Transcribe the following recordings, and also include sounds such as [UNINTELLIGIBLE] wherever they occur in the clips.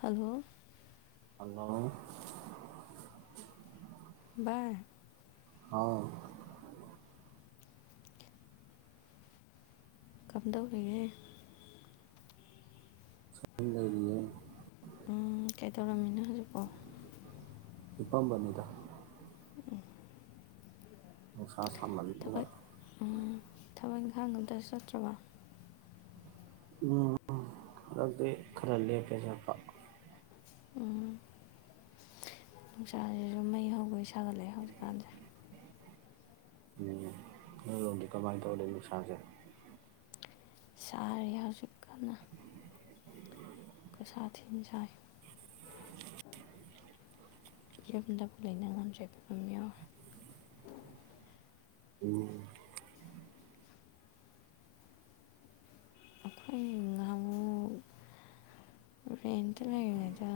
Hello hello ꯚꯥꯏ ꯍꯥꯎ ꯀꯝꯗꯧꯔꯤꯒꯦ ꯌꯨꯝ ꯂꯩꯔꯤꯌꯦ ꯎꯝ ꯀꯩꯗꯧꯔꯝꯃꯤꯅꫭ ꯍꯧꯖꯤꯛꯄꯣ ꯍꯤꯄꯝꯕꯥꯅꯤꯗ ꯎꯝ [UNINTELLIGIBLE] ꯀꯥ ꯁꯥꯃꯟꯗꯅ ꯎꯝ ꯊꯕꯛ ꯏꯪꯈꯥꯡ ꯑꯝꯇ ꯆꯠꯇ꯭ꯔꯕ ꯎꯝ ꯍꯟꯗꯛꯇꯤ ꯈꯔ ꯂꯦꯞꯄꯦ ꯆꯠꯄꯥ ꯎꯝ ꯅꯨꯡꯁꯥꯁꯤꯁꯨ ꯃꯩ ꯍꯧꯒꯩ ꯁꯥꯒꯠꯂꯛꯑꯦ ꯍꯧꯖꯤꯛꯀꯥꯟꯁꯦ ꯎꯝ ꯅꫭꯏꯔꫭꯝꯗꯤ ꯀꯃꯥꯏ ꯇꯧꯔꯂꯩ ꯅꯨꯡꯁꯥꯁꯦ ꯁꯥꯔꯤ ꯍꯧꯖꯤꯛꯀꯟꯅ ꯈꯨꯁꯥ ꯊꯤꯅ ꯁꯥꯏ ꯌꯨꯝꯗꯕꯨ ꯂꯩꯏꯅ ꯉꯝꯗ꯭ꯔꯦ ꯐꯤꯕꯝ ꯌꯧꯔꯦ ꯑꯈꯣꯏ ꯉꯍꯥꯃꯨꯛ ꯔꯦꯟꯇ ꯂꯩꯔꯤꯉꯩꯗ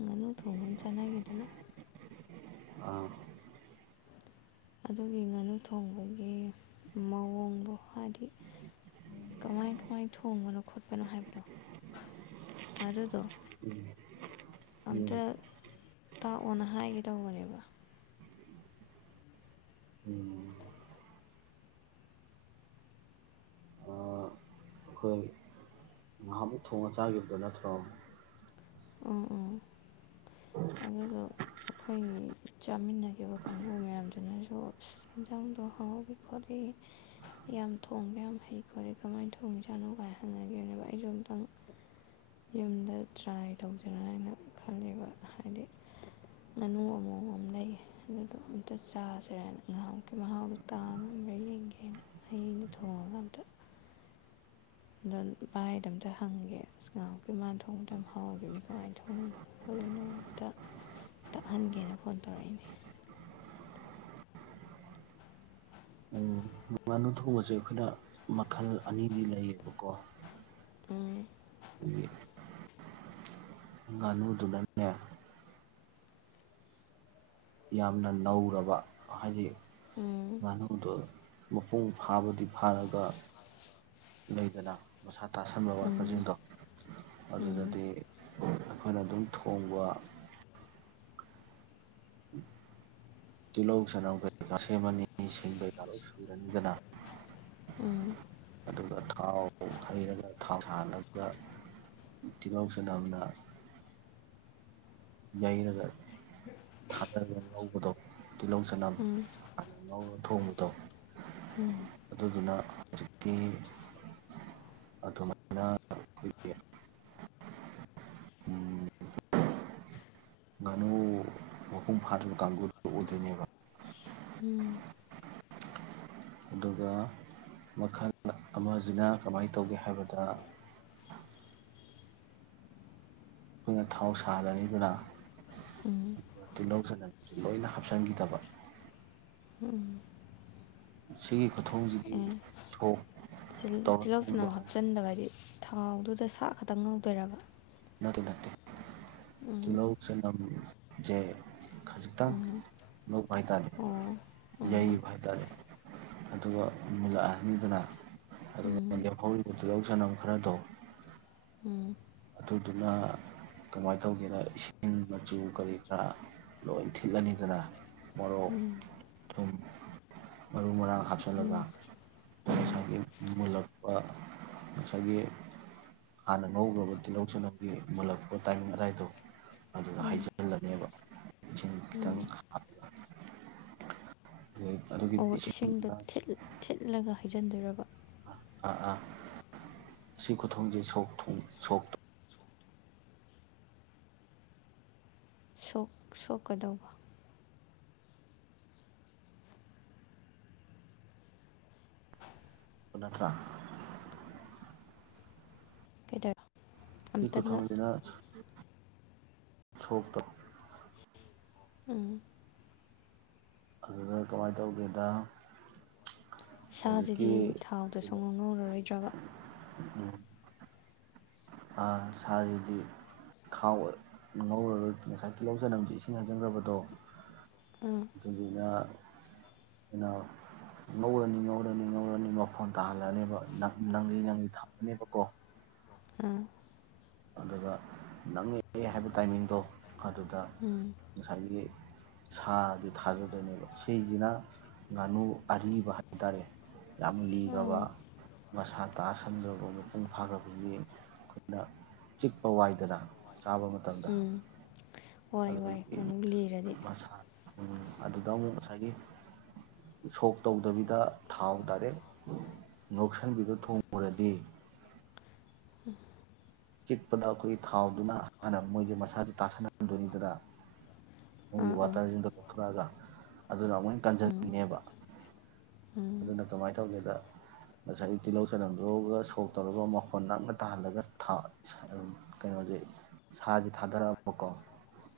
ꯉꯥꯅꯨ ꯊꯣꯡꯕ ꯑꯝ ꯆꯥꯅꯒꯤꯗꯅ ꯑꯥ ꯑꯗꯨꯒꯤ ꯉꯥꯅꯨ ꯊꯣꯡꯕꯒꯤ ꯃꯑꯣꯡꯗꯣ ꯍꯥꯏꯗꯤ ꯀꯃꯥꯏ ꯀꯃꯥꯏ ꯊꯣꯡꯕꯅꯣ ꯈꯣꯠꯄꯅꯣ ꯍꯥꯏꯕꯗꯣ ꯑꯗꯨꯗꯣ ꯎꯝ ꯑꯝꯇ ꯇꯥꯛꯑꯣꯅ ꯍꯥꯏꯒꯦ ꯇꯧꯕꯅꯦꯕ ꯎꯝ ꯑꯈꯣꯏ ꯉꯍꯥꯛꯃꯨꯛ ꯊꯣꯡꯉ ꯆꯥꯒꯤꯕꯗꯨ ꯅꯠꯇ꯭ꯔꫭ ꯎꯞ ꯎꯝ ꯑꯗꯨꯗꯣ ꯑꯩꯈꯣꯏ ꯆꯥꯃꯤꯟꯅꯒꯤꯕ ꯀꯥꯡꯕꯨ ꯃꯌꯥꯝꯗꯨꯅꯖꯨ ꯁ ꯑꯦꯟꯖꯥꯡꯗꯣ ꯍꯥꯎꯏ ꯈꯣꯠꯂꯤ ꯌꯥꯝ ꯊꯣꯡꯕ ꯌꯥꯝ ꯍꯩ ꯈꯣꯠꯂꯤ ꯀꯃꯥꯏꯅ ꯊꯣꯡꯉꯤꯖꯥꯅꯣ ꯒꯥꯏ ꯍꯪꯅꯈꯤꯕꯅꯦꯕ ꯑꯩꯖꯨ ꯑꯝꯇꯪ ꯌꯨꯝꯗ ꯇ꯭ꯔꯥꯏ ꯇꯧꯖꯤꯔ ꯍꯥꯏꯅ ꯈꯂꯦꯕ ꯍꯥꯏꯗꯤ ꯉꯥꯅꯨ ꯑꯃꯣꯝ ꯑꯝ ꯂꯩꯌꯦ ꯑꯗꯨꯗꯣ ꯑꯝꯇ ꯆꯥꯁꯤꯔꯅ ꯉꯍꯥꯟꯃꯨꯛꯀꯤ ꯃꯍꯥꯎꯗꯣ ꯇꯥ ꯉꯝꯕꯔꯥ ꯌꯦꯡꯒꯦꯅ ꯍꯌꯦꯡꯗꯤ ꯊꯣꯡꯉꯒ ꯑꯝꯇ ꯑꯗꯣ ꯚꯥꯏꯗꯣ ꯑꯝꯇ ꯍꯪꯒꯦ ꯑꯁ ꯉꯥꯏꯍꯥꯟ ꯃꯨꯀꯤ ꯃꯥꯅ ꯊꯣꯡꯕꯗꯣ ꯌꯥꯝ ꯍꯥꯎꯒꯤꯕꯅꯤ ꯀꯃꯥꯏꯅ ꯊꯣꯡꯉꯤꯅꯣ ꯈꯣꯠꯂꯤꯅꯣ ꯑꯝꯇ ꯇꯛꯍꯟꯒꯦꯅ ꯐꯣꯟ ꯇꯧꯔꯛꯏꯅꯤ ꯎꯝ ꯉꯥꯅꯨ ꯊꯣꯡꯕꯁꯦ ꯑꯈꯣꯏꯅ ꯃꯈꯜ ꯑꯅꯤꯗꯤ ꯂꯩꯌꯦꯕꯀꯣ ꯎꯝ ꯎꯝ ꯉꯥꯅꯨꯗꯨꯅꯅꯦ ꯌꯥꯝꯅ ꯅꯧꯔꯕ ꯍꯥꯏꯗꯤ ꯎꯝ ꯉꯥꯅꯨꯗꯣ ꯃꯄꯨꯡ ꯐꯥꯕꯗꯤ ꯐꯥꯔꯒ ꯂꯩꯗꯅ ꯃꯁꯥ ꯇꯥꯁꯟꯕ ꯋꯥꯠꯄ ꯎꯝ ꯖꯤꯡꯗꯣ ꯑꯗꯨꯗꯗꯤ ꯑꯩꯈꯣꯏꯅ ꯑꯗꯨꯝ ꯊꯣꯡꯕ ꯇꯤꯜꯍꯧ ꯆꯅꯝ ꯀꯩꯀꯥ ꯁꯦꯝꯃꯅꯤ ꯁꯤꯡ ꯀꯩꯀꯥ ꯂꯣꯏ ꯁꯨꯔꯅꯤꯗꯅ ꯎꯝ ꯑꯗꯨꯒ ꯊꯥꯎ ꯍꯩꯔꯒ ꯊꯥꯎ ꯁꯥꯍꯜꯒ ꯇꯤꯜꯍꯧ ꯆꯅꯝꯅ ꯌꯩꯔꯒ ꯊꯥꯗꯔꯒ ꯉꯧꯕꯗꯣ ꯇꯤꯂꯧ ꯆꯅꯝ ꯎꯝ ꯍꯥꯅ ꯉꯧꯔꯅꯤ ꯊꯣꯡꯕꯗꯣ ꯎꯝ ꯑꯗꯨꯗꯨꯅ ꯍꯧꯖꯤꯛꯀꯤ ꯑꯗꯨꯃꯥꯏꯅ ꯑꯩꯈꯣꯏꯒꯤ ꯉꯥꯅꯨ ꯃꯄꯨꯡ ꯐꯥꯗꯔꯤꯕ ꯀꯥꯡꯒꯨꯗꯨ ꯑꯣꯏꯗꯣꯏꯅꯦꯕ ꯎꯝ ꯑꯗꯨꯒ ꯃꯈꯜ ꯑꯃꯖꯤꯅ ꯀꯃꯥꯏꯅ ꯇꯧꯒꯦ ꯍꯥꯏꯕꯗ ꯑꯈꯣꯏꯅ ꯊꯥꯎ ꯁ ꯁꯥꯔꯅꯤꯗꯅ ꯎꯝ ꯗꯨꯒ ꯇꯤꯜꯍꯧ ꯆꯅꯝ ꯂꯣꯢꯅ ꯍꯥꯞꯆꯟꯒꯤꯗꯕ ꯎꯝ ꯁꯤꯒꯤ ꯈꯨꯊꯣꯡꯖꯤꯗꯤ ꯑꯦ ꯊꯣꯡ ꯇꯧꯔ ꯇꯤꯜꯍꯧ ꯊꯣꯡꯕ ꯆꯅꯝ ꯍꯥꯏ ꯍꯥꯞꯆꯤꯟꯗꯕ ꯍꯥꯏꯗꯤ ꯊꯥꯎꯗꯨꯗ ꯁꯥ ꯈꯛꯇꯪ ꯉꯧꯗꯣꯏꯔꯕ ꯅꯠꯇꯦ ꯅꯠ ꯎꯝ ꯇꯤꯂꯧ ꯆꯅꯝꯖꯦ ꯎꯝ ꯑꯣ ꯑꯣ ꯎꯝ ꯎꯝ ꯎꯝ ꯈꯖꯤꯛꯇꯪ ꯂꯧꯕ ꯍꯥꯏꯇꯥꯔꯦ ꯌꯩꯕ ꯍꯥꯏ ꯇꯥꯔꯦ ꯑꯗꯨꯒ ꯃꯨꯜꯂꯛꯑꯅꯤꯗꯅ ꯑꯗꯨꯒ ꯂꯦꯝꯍꯧꯔꯤꯕ ꯇꯤꯜꯍꯧ ꯆꯅꯝ ꯈꯔꯗꯣ ꯎꯝ ꯑꯗꯨꯗꯨꯅ ꯀꯃꯥꯏꯅ ꯇ ꯇꯧꯒꯦꯔ ꯏꯁꯤꯡ ꯃꯆꯨ ꯀꯔꯤ ꯀꯔꯥ ꯂꯣꯏ ꯊꯤꯠꯂꯅꯤꯗꯅ ꯃꯣꯔꯣꯛ ꯎꯝ ꯊꯨꯝ ꯃꯔꯨ ꯃꯔꯥꯡ ꯍꯥꯞꯆꯤꯜꯂꯒ ꯎꯝ ꯉꯁꯥꯏꯒꯤ ꯃꯨꯜꯂꯛꯄ ꯉꯁꯥꯏꯒꯤ ꯍꯥꯟꯅ ꯉꯧꯒꯔꯕ ꯇꯤꯜꯍꯧ ꯆꯅꯝꯒꯤ ꯃꯨꯜꯂꯛꯄ ꯇꯥꯏꯃꯤꯡ ꯑꯗꯥꯏ ꯗꯣ ꯑꯗꯨꯗ ꯎꯝ ꯍꯩꯖꯤꯜꯂꯅꯦꯕ ꯊꯨꯝ ꯈꯤꯇꯪ ꯎꯝ ꯍꯥꯞ ꯑꯣ ꯏꯁꯤꯡ ꯏꯁꯤꯡꯗꯣ ꯊꯤꯠ ꯊꯤꯠꯂꯒ ꯍꯩꯖ ꯍꯩꯖꯟꯗꯨꯏꯔꯕ ꯑꯥ ꯁꯤ ꯈꯨꯊꯣꯡꯖꯦ ꯁꯣꯛ ꯊꯣꯡ ꯁꯣꯛ ꯇꯧ ꯁꯣꯛꯀꯗꯧꯕ ꯅꯠꯇ꯭ꯔꯥ [UNINTELLIGIBLE] ꯑꯝꯇꯪꯒ [UNINTELLIGIBLE] ꯁꯣꯛꯇꯣ ꯎꯝ ꯑꯗꯨꯗ ꯀꯃꯥꯏꯅ ꯇꯧꯒꯦꯗ ꯍꯧꯖꯤꯛꯀꯤ ꯁꯥꯁꯤꯗꯤ ꯊꯥꯎꯗ ꯁꯨꯛ ꯉꯧ ꯉꯧꯔꯔꯣꯏꯗ꯭ꯔꯕ ꯎꯝ ꯁꯥꯁꯤꯗꯤ ꯊꯥꯎ ꯉꯧꯔꯔꯣꯏ ꯉꯁꯥꯏ ꯇꯤꯜꯍꯧ ꯆꯅꯝ ꯏꯁꯤꯡ ꯍꯩꯖꯤꯟꯈ꯭ꯔꯕꯗꯣ ꯑꯥ ꯑꯗꯨꯗꯨꯅ ꯑꯈꯣꯏꯅ ꯉꯧꯔꯅꯤ ꯉꯧꯔꯅꯤ ꯉꯧꯔꯅꯤ ꯃꯐꯣꯟ ꯇꯥꯍꯜꯂꯅꯦꯕ ꯅꯪꯂꯤ ꯅꯪꯂꯤ ꯊꯝꯃꯅꯦꯕꯀꯣ ꯑꯥ ꯑꯗꯨꯒ ꯅꯪꯉꯛꯑꯦ ꯍꯥꯏꯕ ꯇꯥꯏꯃꯤꯡꯗꯣ ꯑꯗꯨꯗ ꯎꯝ ꯉꯁꯥꯏꯒꯤ ꯁꯥꯗꯤ ꯊꯥꯗꯗꯣꯏꯅꯦꯕ ꯁꯤꯁꯤꯅ ꯉꯥꯅꯨ ꯑꯔꯤꯕ ꯍꯥꯏ ꯇꯥꯔꯦ ꯌꯥꯝ ꯂꯤꯈ꯭ꯔꯕ ꯑꯣ ꯃꯁꯥ ꯇꯥꯁꯟꯈ꯭ꯔꯕ ꯃꯄꯨꯡ ꯐꯥꯈꯕꯒꯤ ꯑꯩꯈꯣꯏꯅ ꯆꯤꯛꯄ ꯋꯥꯏꯗꯅ ꯆꯥꯕ ꯃꯇꯝꯗ ꯎꯝ ꯋꯥꯏ ꯋꯥꯏ ꯑꯗꯨꯝ ꯂꯤꯔꯗꯤ ꯎꯝ ꯑꯗꯨꯗ ꯑꯃꯨꯛ ꯉꯁꯥꯏꯒꯤ ꯁꯣꯛ ꯇꯧꯗꯕꯤꯗ ꯊꯥꯎ ꯗꯥꯏꯔꯦꯛ ꯉꯧꯁꯟꯕꯤꯗꫭ ꯊꯣꯡꯉꯨꯔꯗꯤ ꯆꯤꯛꯄꯗ ꯑꯩꯈꯣꯏꯒꯤ ꯊꯥꯎꯗꯨꯅ ꯍꯥꯟꯅ ꯃꯣꯏꯁꯦ ꯃꯁꯥꯁꯦ ꯇꯥꯁꯟꯍꯟꯗꯣꯏꯅꯤꯗꯅ꯫ ꯑꯥ [UNINTELLIGIBLE] ꯑꯥ ꯋꯥꯇꯔꯁꯤꯡꯗꫭ ꯊꫭꯔꯛꯑꯒ, ꯑꯗꯨꯅ ꯑꯃꯨꯛ ꯍꯦꯟꯅ ꯎꯝ ꯀꯟꯖꯟꯒꯤꯅꯦꯕ꯫ ꯎꯝ ꯑꯗꯨꯅ ꯀꯃꯥꯏꯅ ꯇꯧꯒꯦꯗ, ꯉꯁꯥꯏꯒꯤ ꯇꯤꯜꯍꯧ ꯆꯅꯝꯗꯨꯒ ꯁꯣꯛ ꯇꯧꯔꯒ ꯃꯐꯣꯟ ꯅꯪꯅ ꯇꯥꯍꯜꯂꯒ ꯊꯥ ꯁ ꯀꯩꯅꯣꯁꯦ ꯁꯥꯁꯦ ꯊꯥꯗꯔꯛꯑꯕꯀꯣ꯫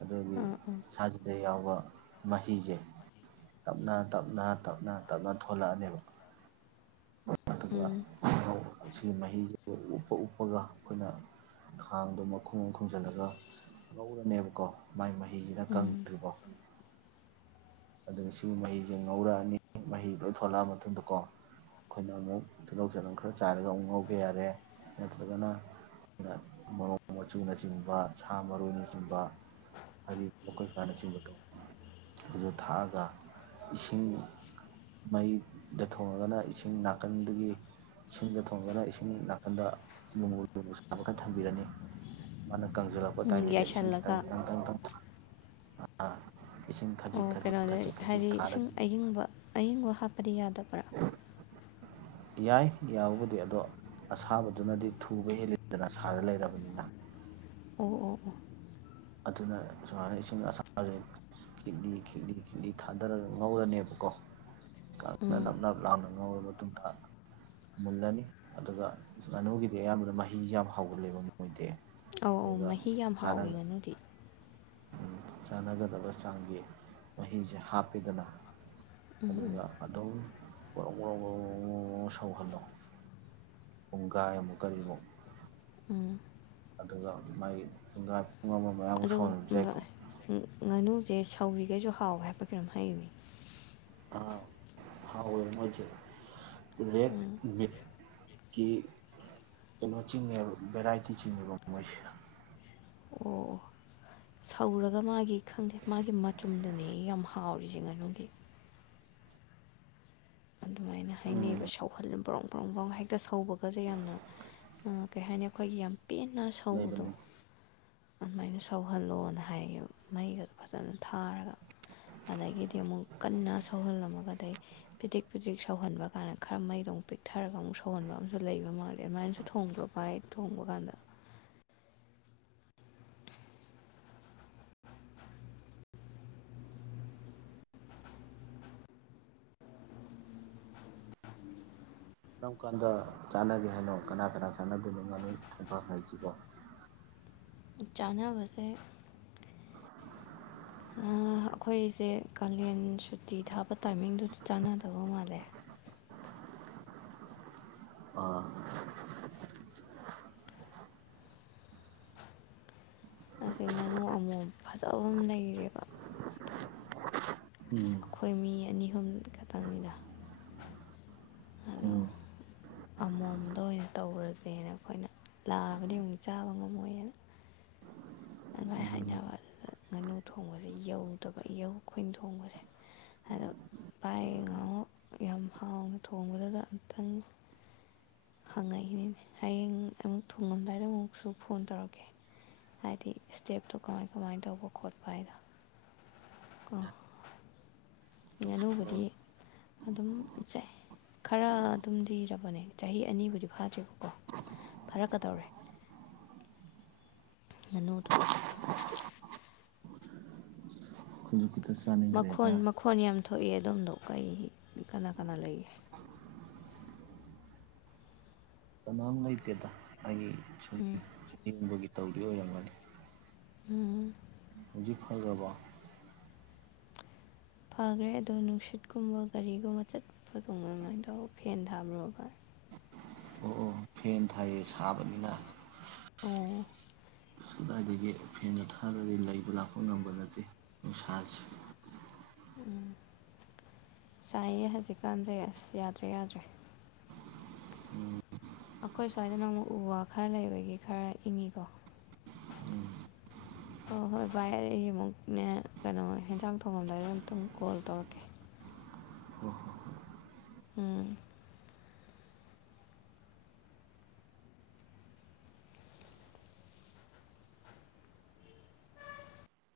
ꯑꯗꯨꯒꯤ ꯑꯥ ꯑꯥ ꯁꯥꯖꯤꯗ ꯌꯥꯎ ꯗꯨꯒ ꯃꯍꯤꯁꯦ ꯇꯞꯅ-ꯇꯞꯅ ꯇꯞꯅ-ꯇꯞꯅ ꯊꯣꯂꯛꯑꯅꯦꯕ꯫ ꯑꯗꯨꯒ ꯎꯝ [UNINTELLIGIBLE] ꯁꯤꯒꯤ ꯃꯍꯤꯁꯤꯗ ꯎꯞꯄ ꯎꯞꯄꯒ ꯑꯩꯈꯣꯏꯅ ꯈꯥꯡꯗꯣ ꯃꯈꯣꯡ ꯑꯃ ꯈꯨꯝꯖꯤꯜꯂꯒ ꯉꯧꯔꯅꯦꯕꯀꯣ ꯃꯥꯏ ꯃꯍꯤ ꯁꯤꯅ ꯎꯝ ꯀꯪꯗ꯭ꯔꯤꯕꯧ ꯑꯗꯨꯅ ꯁꯤꯒꯤ ꯃꯍꯤꯁꯦ ꯉꯧꯔꯛꯑꯅꯤ ꯃꯍꯤ ꯂꯣꯏ ꯊꯣꯛꯂꯛꯑ ꯃꯇꯨꯡꯗꯀꯣ, ꯑꯩꯈꯣꯏꯅ ꯑꯃꯨꯛ ꯇꯤꯜꯍꯧ ꯆꯥꯅꯝ ꯈꯔ ꯆꯥꯏꯔꯒ ꯑꯃꯨꯛ ꯉꯧꯕ ꯌꯥꯔꯦ, ꯅꯠꯇ꯭ꯔꯒꯅ ꯃꯣꯔꯣꯡ ꯃꯆꯨꯅꯆꯤꯡꯕ, ꯁꯥ ꯃꯔꯣꯏꯅꯆꯤꯡꯕ, ꯑꯔꯤꯕ ꯀꯣꯏꯀꯥꯅ ꯆꯤꯡꯕꯗꯣ, ꯑꯗꯨ ꯊꯥꯛꯑꯒ, ꯏꯁꯤꯡ ꯃꯩꯗ ꯊꯣꯡꯉꯒꯅ ꯏꯁꯤꯡ ꯅꯥꯀꯟꯗꯒꯤ ꯏꯁꯤꯡꯗ ꯊꯣꯡꯉꯒꯅ, ꯏꯁꯤꯡ ꯅꯥꯀꯟꯗ ꯂꯨꯝꯕꯨ ꯂꯨꯃꯕꯨ ꯁꯥꯕ ꯈꯔ ꯊꯝꯕꯤꯔꯅꯤ, ꯃꯥꯅ ꯀꯪꯁꯤꯜꯂꯛꯄ ꯎꯝ ꯇꯥꯏꯃꯤꯡꯗ ꯏꯁꯤꯡ ꯌꯥꯏꯁꯜꯂꯒ ꯈꯤꯇꯪ-ꯈꯤꯇꯪꯪꯪ ꯑꯥ ꯏꯁꯤꯡ ꯑꯣ ꯈꯥꯖꯤꯛ-ꯈꯥꯖꯤꯛ ꯀꯩꯅꯣꯗ ꯍꯥꯏꯗꯤ ꯏꯁꯤꯡ ꯑꯌꯤꯡꯕ ꯑꯌꯤꯡꯕ ꯍꯥꯞꯄꯗꯤ ꯌꯥꯗꯕ꯭ꯔꯥ꯫ ꯌꯥꯏ ꯌꯥꯕꯨꯗꯤ, ꯑꯗꯣ ꯑꯁꯥꯕꯗꯨꯅꯗꯤ ꯊꯨꯕ ꯍꯦꯜꯂꯤꯗꯅ ꯁꯥꯔ ꯂꯩꯔꯕꯅꯤꯅ꯫ ꯑꯣ ꯑꯣ ꯑꯣ ꯑꯗꯨꯅ ꯁꯨꯃꯥꯏꯅ ꯏꯁꯤꯡ ꯑꯁꯥꯁꯦ ꯈꯤꯛꯂꯤ-ꯈꯤꯛꯂꯤ-ꯈꯤꯛꯂꯤ ꯊꯥꯗꯔꯒ ꯉꯧꯔꯅꯦꯕꯀꯣ ꯀꯪꯅ ꯎꯝ ꯅꯞ-ꯅꯞ ꯂꯥꯎꯅ ꯉꯧꯔ ꯃꯇꯨꯡꯗ, ꯃꯨꯜꯂꯅꯤ꯫ ꯑꯗꯨꯒ ꯉꯥꯅꯨꯒꯤꯗꯤ ꯑꯌꯥꯝꯕꯅ ꯃꯍꯤꯁꯤ ꯌꯥꯝ ꯍꯧꯒꯜꯂꯦꯕ ꯃꯣꯏꯗꯤ꯫ ꯑꯧ-ꯑꯧ ꯑꯗꯨꯒ ꯃꯍꯤ ꯌꯥꯝ ꯍꯥꯎꯋꯤ ꯉꯥꯅꯨꯗꯤ꯫ ꯆꯥꯟꯅꯒꯗꯕ ꯆꯥꯡꯒꯤ ꯃꯍꯤꯁꯦ ꯍꯥꯞꯄꯤꯗꯅ꯫ ꯎꯝ ꯎꯝ ꯑꯗꯨꯒ ꯑꯗꯨꯝ ꯕ꯭ꯔꯣ ꯕ꯭ꯔꯣ ꯕ꯭ꯔꯣ ꯁꯧꯍꯟꯂꯣ꯫ ꯄꯨꯡꯒꯥꯏ ꯃꯨꯛ ꯀꯔꯤꯃꯨꯛ꯫ ꯎꯝ ꯑꯗꯨꯒ ꯃꯥꯒꯤ ꯄꯨꯡꯒꯥꯏ ꯄꯨꯡ ꯑꯃ ꯃꯌꯥꯃꯨꯛ ꯑꯗꯣ ꯁꯧꯍꯟꯕꯁꯨ ꯌꯥꯏꯀꯣ ꯚꯥꯏ ꯡ ꯉꯥꯅꯨꯁꯦ ꯁꯦ ꯁꯧꯔꯤꯈꯩꯁꯨ ꯍꯥꯎꯋꯦ ꯍꯥꯏꯄ ꯀꯩꯅꯣꯝ ꯍꯥꯏꯅꯦ꯫ ꯑ ꯍꯥꯎꯋꯦ ꯃꯣꯏꯁꯦ ꯔꯦꯠ ꯎꯝ ꯃꯤꯠꯀꯤ, ꯀꯩꯅꯣ ꯆꯤꯡꯉꯦꯕ ꯚꯦꯔꯥꯏꯇꯤ ꯆꯤꯡꯉꯦꯕ ꯃꯣꯏꯁꯦ꯫ ꯑꯣ ꯑꯣ ꯁꯧꯔꯒ ꯃꯥꯒꯤ ꯈꯪꯗꯦ ꯃꯥꯒꯤ ꯃꯆꯨꯝꯗꯨꯅꯦ ꯌꯥꯝ ꯍꯥꯎꯔꯤꯁꯦ ꯉꯥꯅꯨꯒꯤ꯫ ꯃꯥꯏꯅ ꯍꯥꯏꯅꯩꯌꯦꯕ ꯎꯝ ꯁꯥꯎꯍꯜꯂ ꯕ꯭ꯔꯣꯡ ꯄ꯭ꯔꯧ ꯄ꯭ꯔꯣꯡ ꯍꯦꯛꯇ ꯁꯧꯕꯒꯁꯦ ꯌꯥꯝꯅ, ꯑ ꯀꯩ ꯍꯥꯏꯅꯤ ꯑꯩꯈꯣꯏꯒꯤ ꯌꯥꯝ ꯄꯦꯟꯅ ꯁꯧꯕꯗꯣ ꯂꯩꯕꯅꯤ ꯑꯗꯨꯃꯥꯏꯅ ꯁꯧꯍꯜꯂꯣꯅ ꯍꯥꯏꯌꯕꯦ ꯃꯩꯒꯗꯣ ꯐꯖꯅ ꯊꯥꯔꯒ꯫ ꯑꯗꯒꯤꯗꯤ ꯑꯃꯨꯛ ꯀꯟꯅ ꯁꯧꯍꯜꯂꯝꯃꯒꯗꯩ ꯄꯤꯗꯤꯛ-ꯄꯤꯗꯤꯛ ꯁꯧꯍꯟꯕ ꯀꯥꯟꯗ ꯈꯔ ꯃꯩꯗꯣ ꯑꯃꯨꯛ ꯄꯤꯛꯊꯔꯒ ꯑꯃꯨꯛ ꯁꯧꯍꯟꯕ ꯑꯃꯨꯛꯁꯨ ꯂꯩꯕ ꯃꯥꯜꯂꯦ, ꯑꯗꯨꯃꯥꯏꯅꯁꯨ ꯊꯣꯡꯕ꯭ꯔꯣ ꯃꯥꯥꯏ ꯊꯣꯡꯕ ꯀꯥꯟꯗ꯫ ꯀꯔꯝ ꯀꯥꯟꯗ ꯆꯥꯟꯅꯒꯦ ꯍꯥꯏꯅꯣ ꯀꯅꯥ-ꯀꯅꯥ ꯆꯥꯟꯅꯗꯣꯏꯅꯣ ꯉꯥꯅꯨ ꯊꯣꯡꯕ ꯍꯥꯏꯁꯤꯕꯣ꯫ ꯆꯥꯅꯕꯁꯦ ꯑ ꯑꯩꯈꯣꯏꯁꯦ ꯀꯥꯂꯦꯟ ꯁꯨꯇꯤ ꯊꯥꯕ ꯇꯥꯏꯃꯤꯡꯗꯨꯗ ꯆꯥꯟꯅꯗꯧꯕ ꯃꯥꯜꯂꯦ꯫ ꯑꯥ ꯑꯁꯤ ꯉꯥꯅꯨ ꯑꯃꯣꯝ ꯐꯖꯕ ꯑꯃ ꯂꯩꯔꯦꯕ꯫ ꯎꯝ ꯑꯩꯈꯣꯏ ꯃꯤ ꯑꯅꯤ ꯑꯍꯨꯝ ꯈꯛꯇꯪꯅꯤꯗ ꯑꯗꯣ ꯎꯝ ꯑꯃꯣꯝꯗ ꯑꯣꯏꯅ ꯇꯧꯔꯁꯦꯅ ꯑꯩꯈꯣꯏꯅ ꯂꯥꯕꯗꯤ ꯑꯃꯨꯛ ꯆꯥꯕ ꯉꯝꯃꯣꯏꯑꯅ ꯑꯗꯨꯃꯥꯏꯅ ꯎꯝ ꯍꯥꯏꯅꯕ ꯑꯗꯨꯗ ꯉꯥꯅꯨ ꯊꯣꯡꯕꯁꯦ ꯌꯧꯗꯕ ꯏꯌꯧ ꯑꯩꯈꯣꯏ ꯊꯣꯡꯕꯁꯦ ꯑꯗꯣ ꯚꯥꯏ ꯉꯥꯍꯟꯃꯨꯛ ꯌꯥꯝ ꯍꯥꯎꯅ ꯊꯣꯡꯕꯗꯨꯗ ꯑꯃꯨꯛꯇꯪ ꯍꯪꯉꯛꯏꯅꯤꯅꯦ ꯍꯌꯦꯡ ꯑꯃꯨꯛ ꯊꯨꯡꯉꯝꯗꯥꯏꯗ ꯑꯃꯨꯛꯁꯨ ꯐꯣꯟ ꯇꯧꯔꯛꯀꯦ ꯍꯥꯏꯗꯤ ꯏꯁꯇꯦꯞꯇꯣ ꯀꯃꯥꯏ ꯀꯃꯥꯏꯅ ꯇꯧꯕ ꯈꯣꯠꯄ ꯍꯥꯏꯗꯣ ꯀꯣ ꯇꯧꯁꯜꯂꯣ ꯉꯥꯅꯨꯕꯨꯗꯤ ꯑꯗꯨꯝꯆꯥꯏ ꯈꯔ ꯑꯗꯨꯝ ꯂꯤꯔꯕꯅꯦ ꯆꯍꯤ ꯑꯅꯤꯕꯨꯗꯤ ꯐꯗ꯭ꯔꯤꯕꯀꯣ ꯐꯔꯛꯀꯗꯧꯔꯦ ꯉꯥꯅꯨꯗꯣ ꯈꯖ ꯃꯈꯣꯟ ꯃꯈꯣꯟ ꯌꯥꯝ ꯊꯣꯛ ꯊꯣꯛꯏ ꯑꯗꯣꯝꯗꯣ ꯀꯩ ꯀꯅꯥ ꯀꯅꯥ ꯂꯩꯒꯦ ꯀꯅꯥꯝ ꯂꯥꯏꯇꯦꯗ ꯑꯩ ꯎꯝ [UNINTELLIGIBLE] ꯇꯧꯗꯣꯏ ꯑꯣꯏꯔꯝꯒꯅꯤ ꯎꯝ ꯍꯧꯖꯤꯛ ꯐꯔꯕ꯭ꯔꯣ ꯐꯈ꯭ꯔꯦ ꯑꯗꯣ ꯅꯨꯡꯁꯤꯠꯀꯨꯝꯕ ꯒꯥꯔꯤꯒꯨꯝꯕ ꯆꯠꯄꯗꯣ ꯉꯝꯃꯣꯏꯗꯕ ꯐꯦꯟ ꯊꯥꯕ꯭ꯔꯣ ꯚꯥꯏ ꯑꯣ ꯑꯣ ꯐꯦꯟ ꯊꯥꯏꯌꯦ ꯁꯥꯕꯅꯤꯅ ꯑꯣ ꯑꯁ ꯀꯗꯥꯏꯗꯒꯤ ꯐꯦꯟꯒ ꯊꯥꯗ꯭ꯔꯗꯤ ꯂꯩꯕ ꯂꯥꯛꯄ ꯉꯝꯕ ꯅꯠꯇꯦ ꯅꯨꯡꯁꯥꯁꯦ ꯎꯝ ꯁꯥꯏꯌꯦ ꯍꯧꯖꯤꯛꯀꯥꯟꯁꯦ ꯑꯁ ꯌꯥꯗ꯭ꯔꯦ ꯌꯥꯗ꯭ꯔꯦ ꯎꯝ ꯑꯩꯈꯣꯏ ꯁ꯭ꯋꯥꯏꯗꯅ ꯑꯃꯨꯛ ꯎ ꯋꯥ ꯈꯔ ꯂꯩꯕꯒꯤ ꯈꯔ ꯏꯪꯉꯤꯀꯣ ꯑꯣ ꯍꯣꯏ ꯚꯥꯏ ꯑꯩ ꯑꯃꯨꯛꯅꯦ ꯀꯩꯅꯣ ꯍꯦꯟꯖꯥꯡ ꯊꯣꯡꯉꯝꯗꯥꯏꯗ ꯑꯃꯨꯛꯇꯪ ꯀꯣꯜ ꯇꯧꯔꯛꯀꯦ ꯎꯝ